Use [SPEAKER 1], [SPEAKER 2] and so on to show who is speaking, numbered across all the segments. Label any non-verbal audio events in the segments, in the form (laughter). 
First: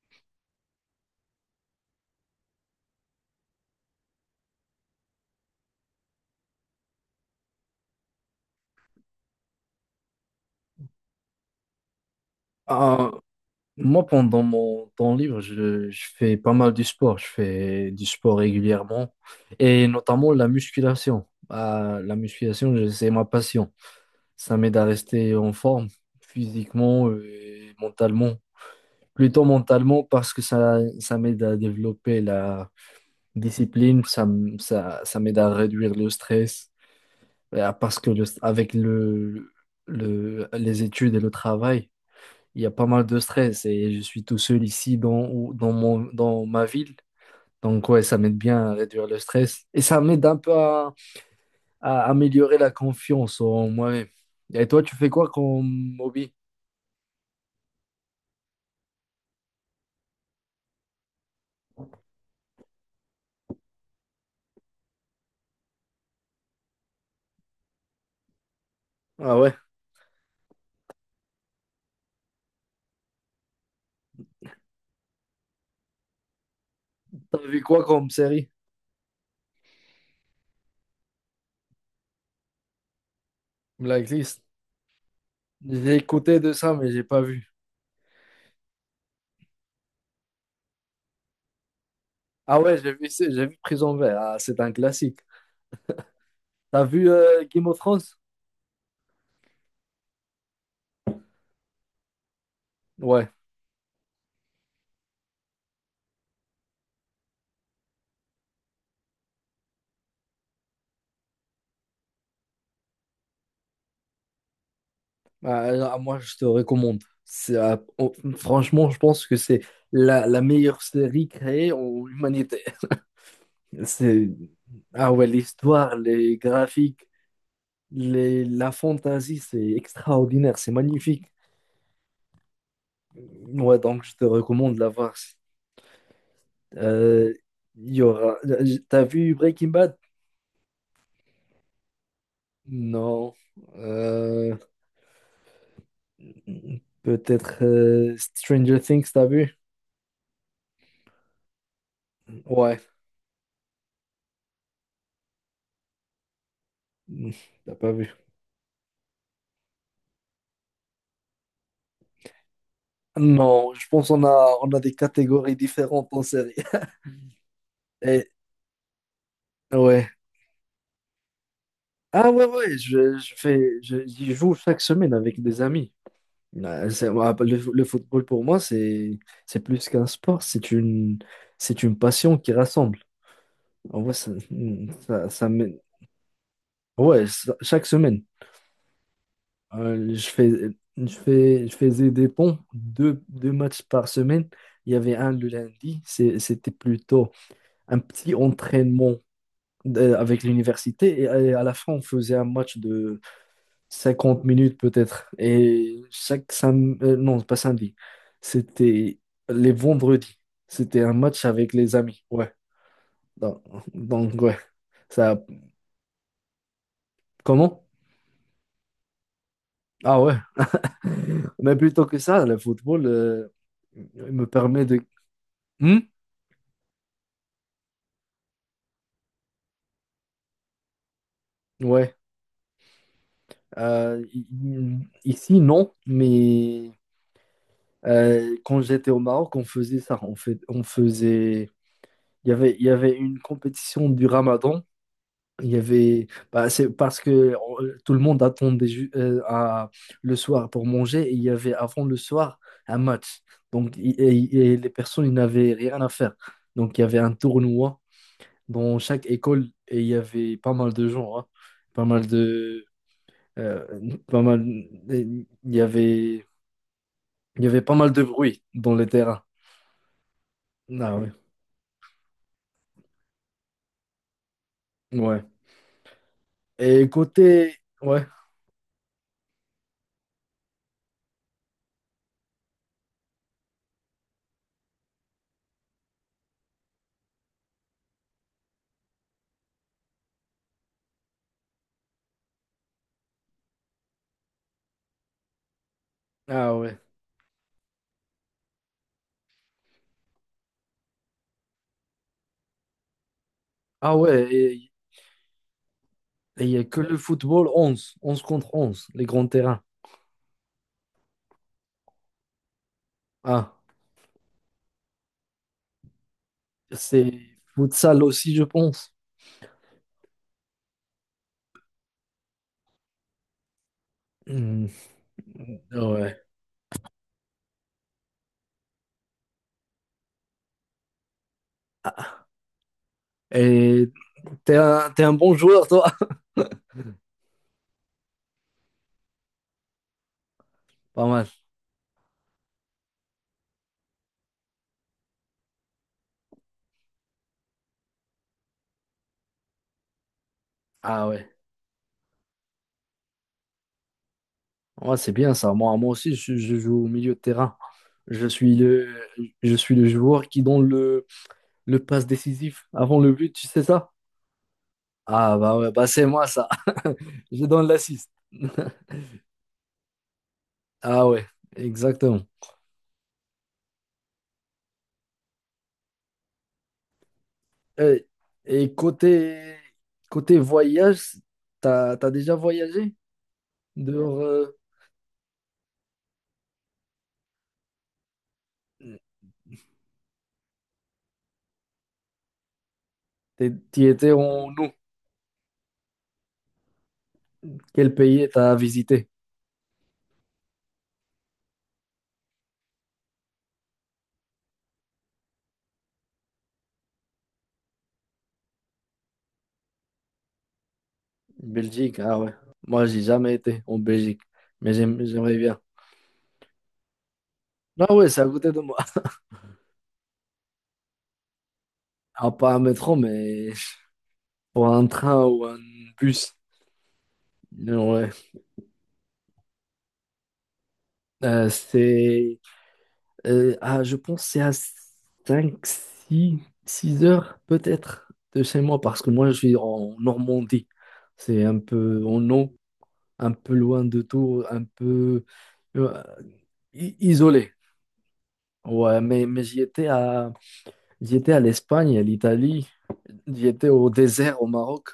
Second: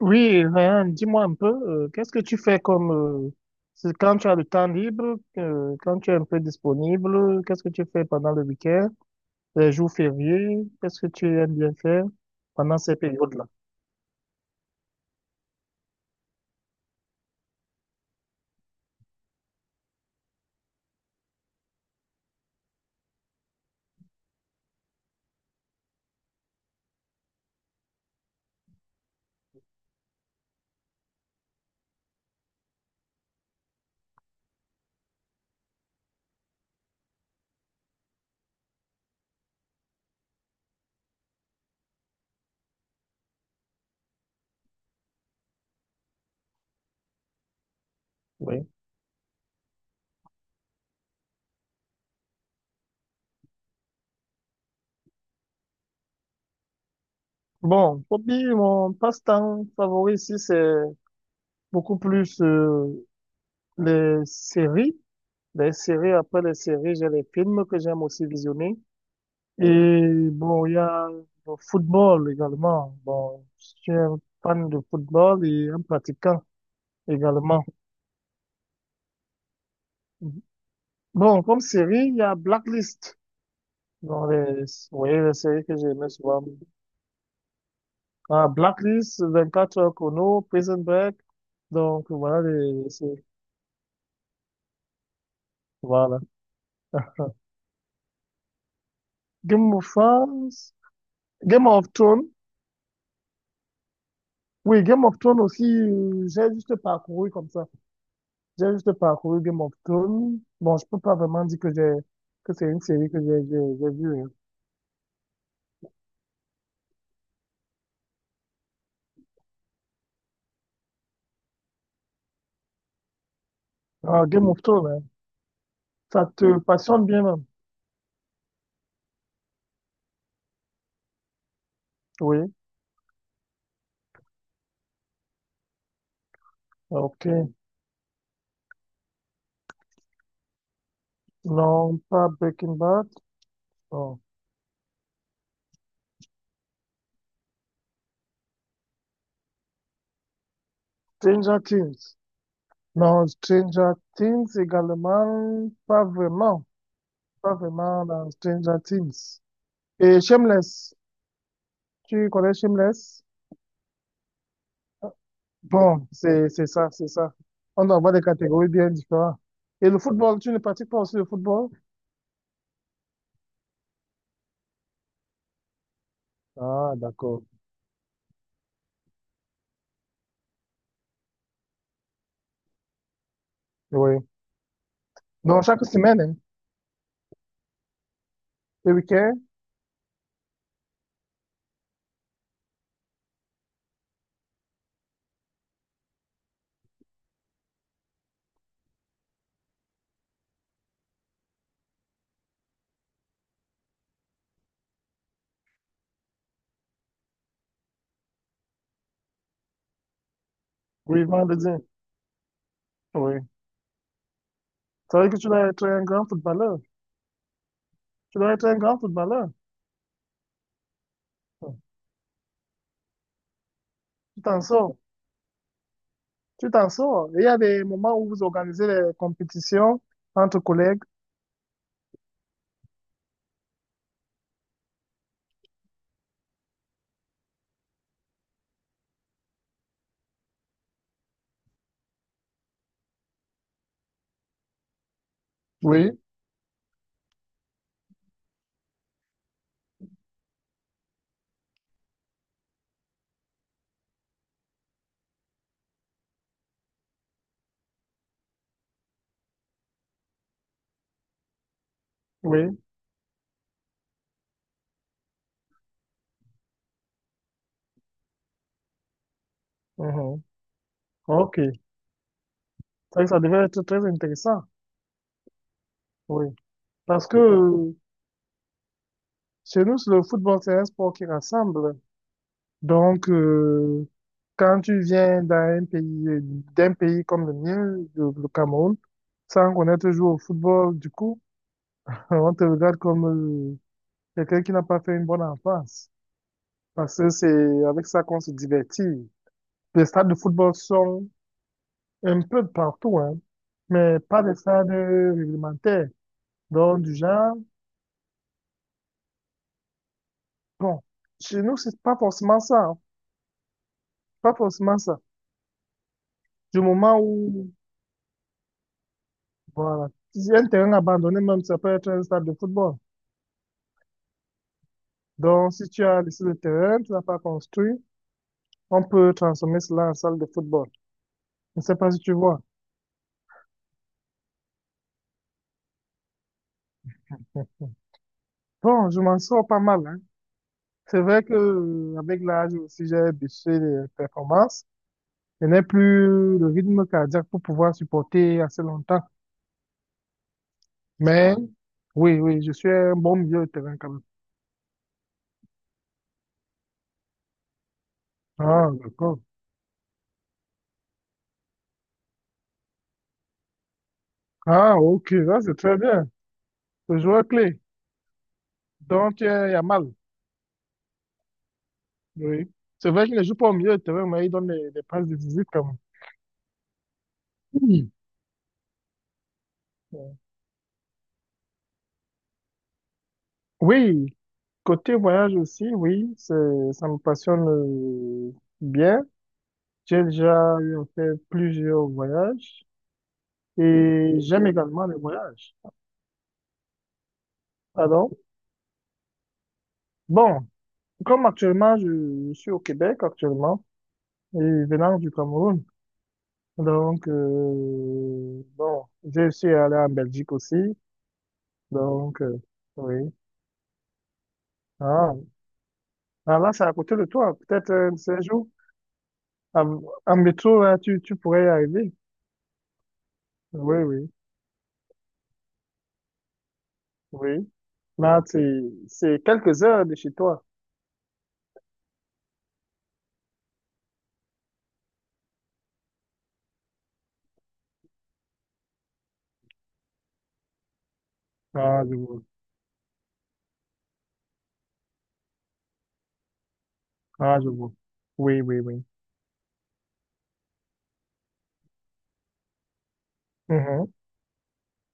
[SPEAKER 1] Oui, Ryan, dis-moi un peu, qu'est-ce que tu fais comme, c'est quand tu as le temps libre, quand tu es un peu disponible, qu'est-ce que tu fais pendant le week-end, les jours fériés, qu'est-ce que tu aimes bien faire pendant ces
[SPEAKER 2] Ah,
[SPEAKER 1] périodes-là?
[SPEAKER 2] moi, pendant mon temps libre, je fais pas mal du sport. Je fais du sport régulièrement et notamment la musculation. Ah, la musculation, c'est ma passion. Ça m'aide à rester en forme physiquement et mentalement. Plutôt mentalement parce que ça m'aide à développer la discipline. Ça m'aide à réduire le stress. Parce que avec les études et le travail, il y a pas mal de stress et je suis tout seul ici dans ma ville. Donc ouais, ça m'aide bien
[SPEAKER 1] Oui.
[SPEAKER 2] à réduire le stress et ça m'aide un peu à améliorer la confiance en moi-même. Et toi, tu fais quoi comme hobby?
[SPEAKER 1] Bon, hobby, mon passe-temps favori ici, c'est beaucoup plus, les séries. Les séries, après les séries, j'ai les films que j'aime aussi visionner.
[SPEAKER 2] Ah ouais,
[SPEAKER 1] Et bon, il y a le football également. Bon, je suis un fan de football et un pratiquant
[SPEAKER 2] t'as vu
[SPEAKER 1] également.
[SPEAKER 2] quoi comme série?
[SPEAKER 1] Bon, comme série, il y a Blacklist. Dans
[SPEAKER 2] Blacklist.
[SPEAKER 1] les, vous voyez les séries que
[SPEAKER 2] J'ai
[SPEAKER 1] j'aimais
[SPEAKER 2] écouté
[SPEAKER 1] souvent.
[SPEAKER 2] de ça, mais j'ai pas vu.
[SPEAKER 1] Ah, Blacklist, 24 heures chrono, Prison Break. Donc, voilà
[SPEAKER 2] Ah ouais,
[SPEAKER 1] les
[SPEAKER 2] j'ai vu,
[SPEAKER 1] séries.
[SPEAKER 2] j'ai vu Prison Break. Ah, c'est un classique.
[SPEAKER 1] Voilà.
[SPEAKER 2] T'as vu Game of Thrones?
[SPEAKER 1] Game of Thrones. Game of Thrones.
[SPEAKER 2] Ouais.
[SPEAKER 1] Oui, Game of Thrones aussi, j'ai juste parcouru comme ça. J'ai juste parcouru Game of Thrones. Bon, je peux pas vraiment dire que j'ai que c'est une série que j'ai vue, hein.
[SPEAKER 2] Ah, là, moi, je te recommande. Franchement, je pense que c'est la meilleure série créée en humanité.
[SPEAKER 1] Ah,
[SPEAKER 2] C'est,
[SPEAKER 1] Game of Thrones, hein.
[SPEAKER 2] ah ouais, l'histoire,
[SPEAKER 1] Ça
[SPEAKER 2] les
[SPEAKER 1] te
[SPEAKER 2] graphiques,
[SPEAKER 1] passionne bien même.
[SPEAKER 2] la fantaisie, c'est extraordinaire, c'est magnifique.
[SPEAKER 1] Oui.
[SPEAKER 2] Ouais, donc je te recommande de la voir.
[SPEAKER 1] Ok.
[SPEAKER 2] Euh, T'as vu Breaking Bad?
[SPEAKER 1] Non, pas Breaking Bad.
[SPEAKER 2] Non.
[SPEAKER 1] Non.
[SPEAKER 2] Euh, Peut-être Stranger Things, t'as vu?
[SPEAKER 1] Stranger Things.
[SPEAKER 2] Ouais.
[SPEAKER 1] Non, Stranger Things également, pas vraiment.
[SPEAKER 2] Hmm,
[SPEAKER 1] Pas
[SPEAKER 2] T'as pas
[SPEAKER 1] vraiment
[SPEAKER 2] vu.
[SPEAKER 1] dans Stranger Things. Et Shameless. Tu connais Shameless?
[SPEAKER 2] Non, je pense qu'on a des catégories
[SPEAKER 1] Bon,
[SPEAKER 2] différentes en
[SPEAKER 1] c'est
[SPEAKER 2] série.
[SPEAKER 1] c'est ça,
[SPEAKER 2] (laughs)
[SPEAKER 1] c'est ça. On doit avoir des
[SPEAKER 2] Et,
[SPEAKER 1] catégories bien différentes. Et le
[SPEAKER 2] ouais.
[SPEAKER 1] football, tu ne pratiques pas aussi le football?
[SPEAKER 2] Ah ouais, ouais, j'y joue chaque semaine avec des amis.
[SPEAKER 1] Ah,
[SPEAKER 2] Ouais,
[SPEAKER 1] d'accord.
[SPEAKER 2] le football pour moi, c'est plus qu'un sport, c'est une passion qui rassemble. En vrai,
[SPEAKER 1] Oui.
[SPEAKER 2] ça
[SPEAKER 1] Donc,
[SPEAKER 2] m'aide.
[SPEAKER 1] chaque semaine, hein,
[SPEAKER 2] Ouais, chaque semaine.
[SPEAKER 1] le week-end,
[SPEAKER 2] Euh, je fais, je faisais des ponts, deux matchs par semaine. Il y avait un le lundi. C'était plutôt un petit entraînement avec l'université. Et à la fin, on faisait un match de 50 minutes peut-être. Et chaque samedi, non, pas samedi, c'était les vendredis. C'était un
[SPEAKER 1] oui,
[SPEAKER 2] match
[SPEAKER 1] vendredi.
[SPEAKER 2] avec les amis. Ouais.
[SPEAKER 1] Oui.
[SPEAKER 2] Donc, donc, ouais.
[SPEAKER 1] Ça veut
[SPEAKER 2] Ça,
[SPEAKER 1] dire que tu dois être un grand footballeur.
[SPEAKER 2] Comment?
[SPEAKER 1] Tu dois être un grand footballeur.
[SPEAKER 2] Ah ouais. (laughs) Mais plutôt que ça, le football
[SPEAKER 1] Tu
[SPEAKER 2] me
[SPEAKER 1] t'en
[SPEAKER 2] permet
[SPEAKER 1] sors.
[SPEAKER 2] de Hmm.
[SPEAKER 1] Tu t'en sors. Et il y a des moments où vous organisez des compétitions entre collègues.
[SPEAKER 2] Ouais. Ici, non, mais quand j'étais au Maroc, on faisait ça. On faisait. Il y avait une compétition du Ramadan. Il y
[SPEAKER 1] Oui,
[SPEAKER 2] avait. Bah, c'est parce que tout le monde attendait le soir pour manger et il y avait avant le soir un match. Donc, les personnes, ils n'avaient rien à faire. Donc, il y avait un tournoi dans chaque école et il y avait pas mal de gens, hein. Pas mal
[SPEAKER 1] oui.
[SPEAKER 2] Pas mal. Il y avait pas mal de bruit dans les terrains.
[SPEAKER 1] Mhm.
[SPEAKER 2] Ah ouais.
[SPEAKER 1] OK. Ça devait être très intéressant.
[SPEAKER 2] Ouais.
[SPEAKER 1] Oui.
[SPEAKER 2] Et
[SPEAKER 1] Parce que
[SPEAKER 2] côté. Ouais.
[SPEAKER 1] chez nous, le football, c'est un sport qui rassemble. Donc, quand tu viens d'un pays comme le mien, le Cameroun, sans connaître jouer au football, du coup, (laughs) on te regarde comme euh, quelqu'un qui n'a pas fait une bonne enfance.
[SPEAKER 2] Ah ouais.
[SPEAKER 1] Parce que c'est avec ça qu'on se divertit. Les stades de football sont un peu de partout, hein,
[SPEAKER 2] Ah
[SPEAKER 1] mais
[SPEAKER 2] ouais.
[SPEAKER 1] pas des stades
[SPEAKER 2] Et
[SPEAKER 1] réglementaires.
[SPEAKER 2] et il n'y a que
[SPEAKER 1] Donc, du
[SPEAKER 2] le
[SPEAKER 1] genre,
[SPEAKER 2] football onze contre 11 les grands terrains.
[SPEAKER 1] bon, chez nous, c'est pas forcément ça, hein.
[SPEAKER 2] Ah.
[SPEAKER 1] Pas forcément ça. Du moment
[SPEAKER 2] C'est
[SPEAKER 1] où
[SPEAKER 2] futsal aussi, je pense.
[SPEAKER 1] voilà. Si un terrain abandonné, même, si ça peut être un stade de football.
[SPEAKER 2] Hmm.
[SPEAKER 1] Donc, si
[SPEAKER 2] Ah,
[SPEAKER 1] tu as
[SPEAKER 2] ouais.
[SPEAKER 1] laissé le terrain, tu l'as pas construit, on peut transformer cela en salle de football. Je ne sais pas si tu vois.
[SPEAKER 2] Et t'es un bon joueur, toi.
[SPEAKER 1] Bon, je m'en sors pas mal, hein.
[SPEAKER 2] (laughs)
[SPEAKER 1] C'est
[SPEAKER 2] Pas
[SPEAKER 1] vrai
[SPEAKER 2] mal.
[SPEAKER 1] que, avec l'âge aussi, j'ai baissé les performances. Je n'ai plus le rythme cardiaque pour pouvoir supporter assez longtemps.
[SPEAKER 2] Ah ouais.
[SPEAKER 1] Mais, oui, oui, je suis un bon milieu de terrain quand même.
[SPEAKER 2] Ouais, c'est bien ça. Moi aussi, je joue au milieu de terrain. Je suis
[SPEAKER 1] Ah,
[SPEAKER 2] le,
[SPEAKER 1] d'accord.
[SPEAKER 2] je suis le joueur qui donne le passe décisif avant le but, tu sais ça?
[SPEAKER 1] Ah, ok,
[SPEAKER 2] Ah
[SPEAKER 1] ça
[SPEAKER 2] bah
[SPEAKER 1] c'est
[SPEAKER 2] ouais,
[SPEAKER 1] très
[SPEAKER 2] bah c'est
[SPEAKER 1] bien.
[SPEAKER 2] moi ça.
[SPEAKER 1] Le joueur
[SPEAKER 2] (laughs) Je
[SPEAKER 1] clé.
[SPEAKER 2] donne l'assist. (laughs)
[SPEAKER 1] Donc, tu es Yamal.
[SPEAKER 2] Ah ouais, exactement.
[SPEAKER 1] Oui. C'est vrai qu'il ne joue pas au milieu de terrain, mais il donne des passes décisives comme. Oui.
[SPEAKER 2] Euh, Et, côté voyage, t'as déjà voyagé
[SPEAKER 1] Oui,
[SPEAKER 2] dehors
[SPEAKER 1] côté voyage aussi, oui, c'est- ça me passionne bien. J'ai déjà eu en fait plusieurs voyages
[SPEAKER 2] t'y étais
[SPEAKER 1] et j'aime
[SPEAKER 2] en nous.
[SPEAKER 1] également les voyages.
[SPEAKER 2] Quel
[SPEAKER 1] Pardon?
[SPEAKER 2] pays t'as visité?
[SPEAKER 1] Bon, comme actuellement, je suis au Québec actuellement et venant du Cameroun. Donc, bon, j'ai suis allé en Belgique aussi.
[SPEAKER 2] Belgique, ah
[SPEAKER 1] Donc,
[SPEAKER 2] ouais. Moi, j'ai
[SPEAKER 1] oui.
[SPEAKER 2] jamais été en Belgique, mais
[SPEAKER 1] Ah,
[SPEAKER 2] j'aimerais bien.
[SPEAKER 1] ah, là, c'est à côté de toi. Peut-être un
[SPEAKER 2] Ah
[SPEAKER 1] de
[SPEAKER 2] ouais, c'est
[SPEAKER 1] ces
[SPEAKER 2] à
[SPEAKER 1] jours,
[SPEAKER 2] côté de moi. (laughs)
[SPEAKER 1] en, en métro, là, tu pourrais y arriver.
[SPEAKER 2] Ah, pas un métro, mais
[SPEAKER 1] Oui, oui,
[SPEAKER 2] pour un train ou un bus.
[SPEAKER 1] oui.
[SPEAKER 2] Ouais.
[SPEAKER 1] Là, c'est quelques heures de chez toi.
[SPEAKER 2] Euh, c'est. Je pense que c'est à 5 six heures peut-être de chez moi parce que moi je suis en Normandie. C'est un
[SPEAKER 1] Ah, je
[SPEAKER 2] peu
[SPEAKER 1] vois.
[SPEAKER 2] en haut un peu loin de tout, un peu euh,
[SPEAKER 1] Ah, je
[SPEAKER 2] isolé.
[SPEAKER 1] vois. Oui, oui, oui.
[SPEAKER 2] Ouais, mais j'y étais à l'Espagne, à l'Italie, j'y étais au
[SPEAKER 1] Mhm.
[SPEAKER 2] désert au Maroc.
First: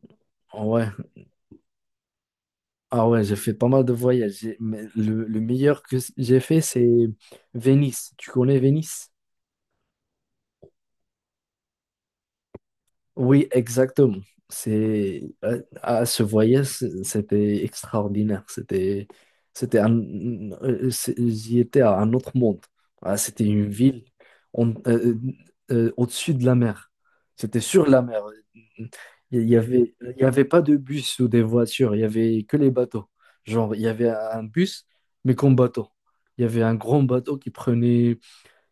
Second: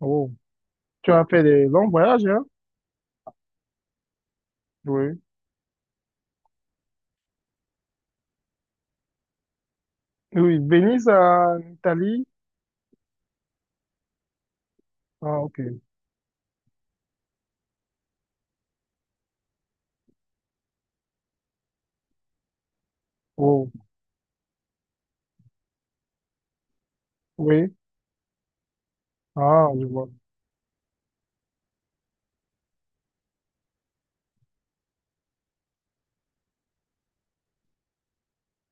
[SPEAKER 1] Oh.
[SPEAKER 2] Ouais.
[SPEAKER 1] Tu as fait des longs voyages, hein?
[SPEAKER 2] Ah ouais, j'ai fait pas mal de voyages. Mais
[SPEAKER 1] Oui.
[SPEAKER 2] le meilleur que j'ai fait, c'est Venise. Tu connais Venise?
[SPEAKER 1] Oui, Venise en Italie.
[SPEAKER 2] Oui, exactement.
[SPEAKER 1] Ah, ok.
[SPEAKER 2] À ce voyage, c'était extraordinaire. C'était un, J'y étais à un autre monde. Ah, c'était une
[SPEAKER 1] Oh,
[SPEAKER 2] ville on- euh, au-dessus de la mer. C'était
[SPEAKER 1] oui.
[SPEAKER 2] sur la mer. Il y
[SPEAKER 1] Ah, je
[SPEAKER 2] avait,
[SPEAKER 1] vois.
[SPEAKER 2] il y avait pas de bus ou des voitures. Il y avait que les bateaux. Genre, il y avait un bus, mais comme bateau. Il y avait un grand bateau qui prenait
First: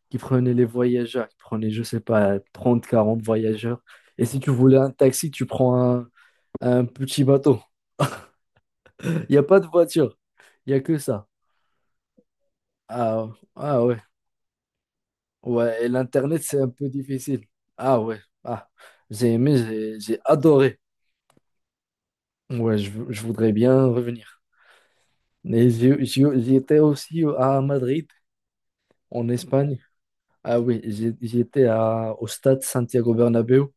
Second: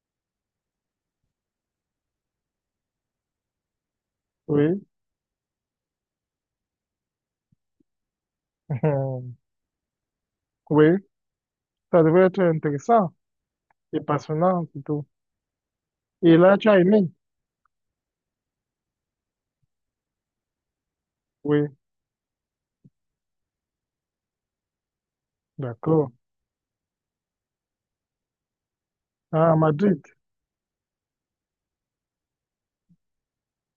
[SPEAKER 2] qui prenait les voyageurs, qui prenait, je sais pas, 30 40 voyageurs. Et si tu voulais
[SPEAKER 1] Oui.
[SPEAKER 2] un taxi, tu prends un petit bateau. Il n'y a
[SPEAKER 1] (laughs)
[SPEAKER 2] pas de voiture, il n'y a que
[SPEAKER 1] Oui.
[SPEAKER 2] ça.
[SPEAKER 1] Ça devrait être intéressant
[SPEAKER 2] Ah, ah ouais,
[SPEAKER 1] et passionnant, plutôt.
[SPEAKER 2] ouais, et
[SPEAKER 1] Et
[SPEAKER 2] l'Internet,
[SPEAKER 1] là,
[SPEAKER 2] c'est un
[SPEAKER 1] tu as
[SPEAKER 2] peu
[SPEAKER 1] aimé?
[SPEAKER 2] difficile. Ah ouais, ah, j'ai aimé, j'ai adoré.
[SPEAKER 1] Oui.
[SPEAKER 2] Ouais, je voudrais bien revenir. Mais
[SPEAKER 1] D'accord.
[SPEAKER 2] j'étais aussi à Madrid, en
[SPEAKER 1] Ah,
[SPEAKER 2] Espagne.
[SPEAKER 1] Madrid.
[SPEAKER 2] Ah oui, j'étais au stade Santiago Bernabéu.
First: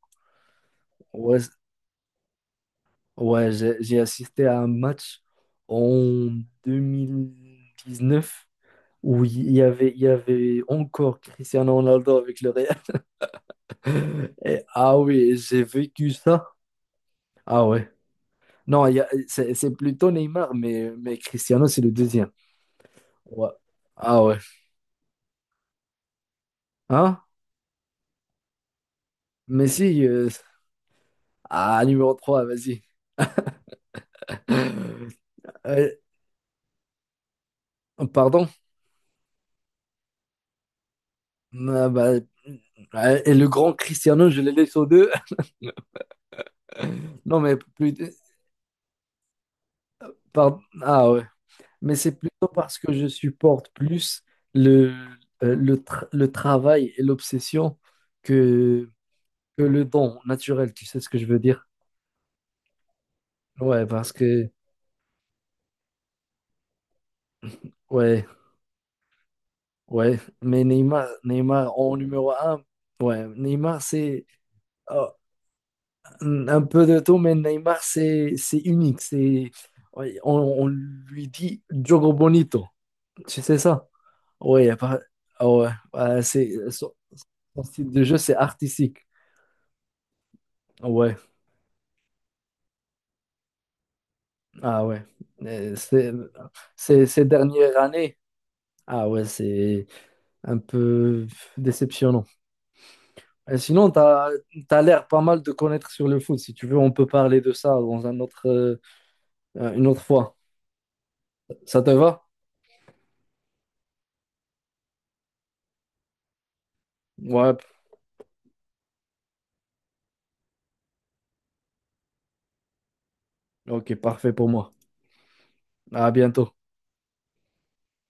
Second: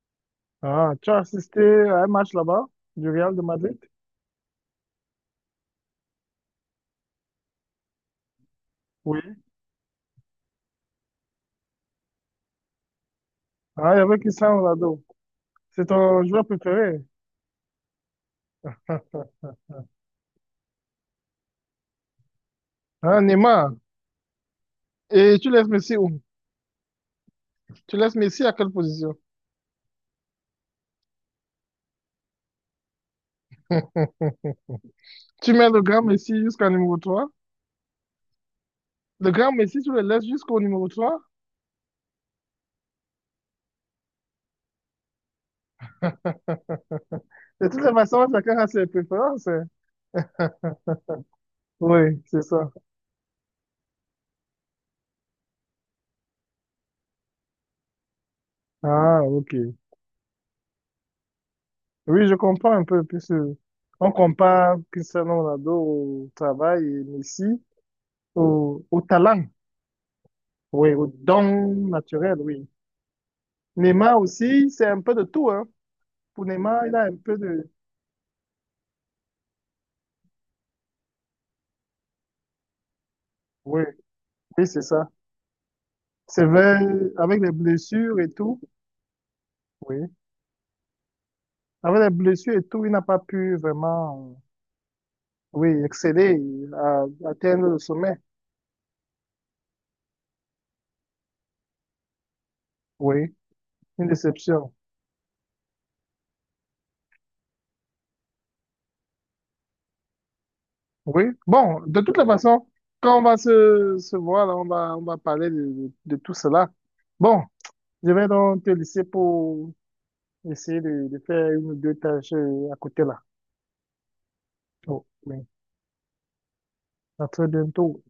[SPEAKER 1] Ah, tu as
[SPEAKER 2] Ouais,
[SPEAKER 1] assisté à un match là-bas du Real de
[SPEAKER 2] Ouais, j'ai
[SPEAKER 1] Madrid?
[SPEAKER 2] j'ai assisté à un match en 2019 où
[SPEAKER 1] Oui.
[SPEAKER 2] il y avait encore Cristiano Ronaldo avec le Real.
[SPEAKER 1] Ah, il y avait
[SPEAKER 2] (laughs) Et,
[SPEAKER 1] Cristiano
[SPEAKER 2] ah
[SPEAKER 1] Ronaldo.
[SPEAKER 2] oui, j'ai
[SPEAKER 1] C'est
[SPEAKER 2] vécu
[SPEAKER 1] ton joueur
[SPEAKER 2] ça.
[SPEAKER 1] préféré.
[SPEAKER 2] Ah ouais. Non, il y a- c'est plutôt Neymar, mais Cristiano, c'est le deuxième.
[SPEAKER 1] Ah,
[SPEAKER 2] Ouais.
[SPEAKER 1] Neymar.
[SPEAKER 2] Ah ouais.
[SPEAKER 1] Et tu laisses Messi où?
[SPEAKER 2] Hein?
[SPEAKER 1] Tu laisses Messi à quelle position?
[SPEAKER 2] Messi, numéro 3, vas-y. (laughs)
[SPEAKER 1] Tu mets le
[SPEAKER 2] Euh,
[SPEAKER 1] grand Messi jusqu'à numéro 3.
[SPEAKER 2] Pardon?
[SPEAKER 1] Le grand Messi, tu le laisses jusqu'au numéro 3?
[SPEAKER 2] Ah bah, et le grand Cristiano, je le laisse aux deux. (laughs) Non, mais
[SPEAKER 1] De toutes les
[SPEAKER 2] plus.
[SPEAKER 1] façons, chacun a ses préférences, hein.
[SPEAKER 2] Pardon. Ah ouais. Mais c'est
[SPEAKER 1] Oui, c'est
[SPEAKER 2] plutôt
[SPEAKER 1] ça.
[SPEAKER 2] parce que je supporte plus le, le travail et l'obsession que,
[SPEAKER 1] Ah, ok.
[SPEAKER 2] que le don naturel, tu sais ce que je veux dire?
[SPEAKER 1] Oui, je comprends un peu, puisque
[SPEAKER 2] Ouais, parce
[SPEAKER 1] on
[SPEAKER 2] que,
[SPEAKER 1] compare Cristiano Ronaldo au travail et Messi
[SPEAKER 2] ouais,
[SPEAKER 1] au, au talent,
[SPEAKER 2] ouais. Mais
[SPEAKER 1] oui,
[SPEAKER 2] Neymar,
[SPEAKER 1] au don
[SPEAKER 2] Neymar en numéro
[SPEAKER 1] naturel,
[SPEAKER 2] un,
[SPEAKER 1] oui.
[SPEAKER 2] ouais, Neymar,
[SPEAKER 1] Neymar
[SPEAKER 2] c'est
[SPEAKER 1] aussi, c'est un
[SPEAKER 2] euh,
[SPEAKER 1] peu de tout, hein. Pour
[SPEAKER 2] un peu
[SPEAKER 1] Neymar, il
[SPEAKER 2] de
[SPEAKER 1] a un
[SPEAKER 2] tout, mais
[SPEAKER 1] peu de...
[SPEAKER 2] Neymar, c'est unique. C'est, ouais, on lui dit Diogo Bonito, tu sais
[SPEAKER 1] Oui,
[SPEAKER 2] ça? Ouais,
[SPEAKER 1] oui,
[SPEAKER 2] y a
[SPEAKER 1] c'est
[SPEAKER 2] pas-
[SPEAKER 1] ça.
[SPEAKER 2] ah ouais, ouais,
[SPEAKER 1] C'est
[SPEAKER 2] c'est,
[SPEAKER 1] vrai,
[SPEAKER 2] son
[SPEAKER 1] avec les
[SPEAKER 2] son style de jeu,
[SPEAKER 1] blessures et
[SPEAKER 2] c'est
[SPEAKER 1] tout,
[SPEAKER 2] artistique.
[SPEAKER 1] oui.
[SPEAKER 2] Ouais,
[SPEAKER 1] Avec les blessures et tout, il n'a pas pu vraiment,
[SPEAKER 2] ah ouais.
[SPEAKER 1] oui,
[SPEAKER 2] Euh, c'est-
[SPEAKER 1] exceller, à,
[SPEAKER 2] Ces
[SPEAKER 1] atteindre
[SPEAKER 2] dernières
[SPEAKER 1] le
[SPEAKER 2] années,
[SPEAKER 1] sommet.
[SPEAKER 2] ah ouais, c'est un peu déceptionnant.
[SPEAKER 1] Oui,
[SPEAKER 2] Et sinon, tu
[SPEAKER 1] une déception.
[SPEAKER 2] as l'air pas mal de connaître sur le foot. Si tu veux, on peut parler de ça dans une autre fois.
[SPEAKER 1] Oui. Bon,
[SPEAKER 2] Ça te
[SPEAKER 1] de toute
[SPEAKER 2] va?
[SPEAKER 1] la façon, quand on va se, se voir, là, on va parler de tout cela. Bon,
[SPEAKER 2] Ouais,
[SPEAKER 1] je vais donc te laisser pour essayer de faire une ou deux tâches à côté là.
[SPEAKER 2] ok, parfait pour moi.
[SPEAKER 1] Oh, oui.
[SPEAKER 2] À bientôt.
[SPEAKER 1] À très bientôt.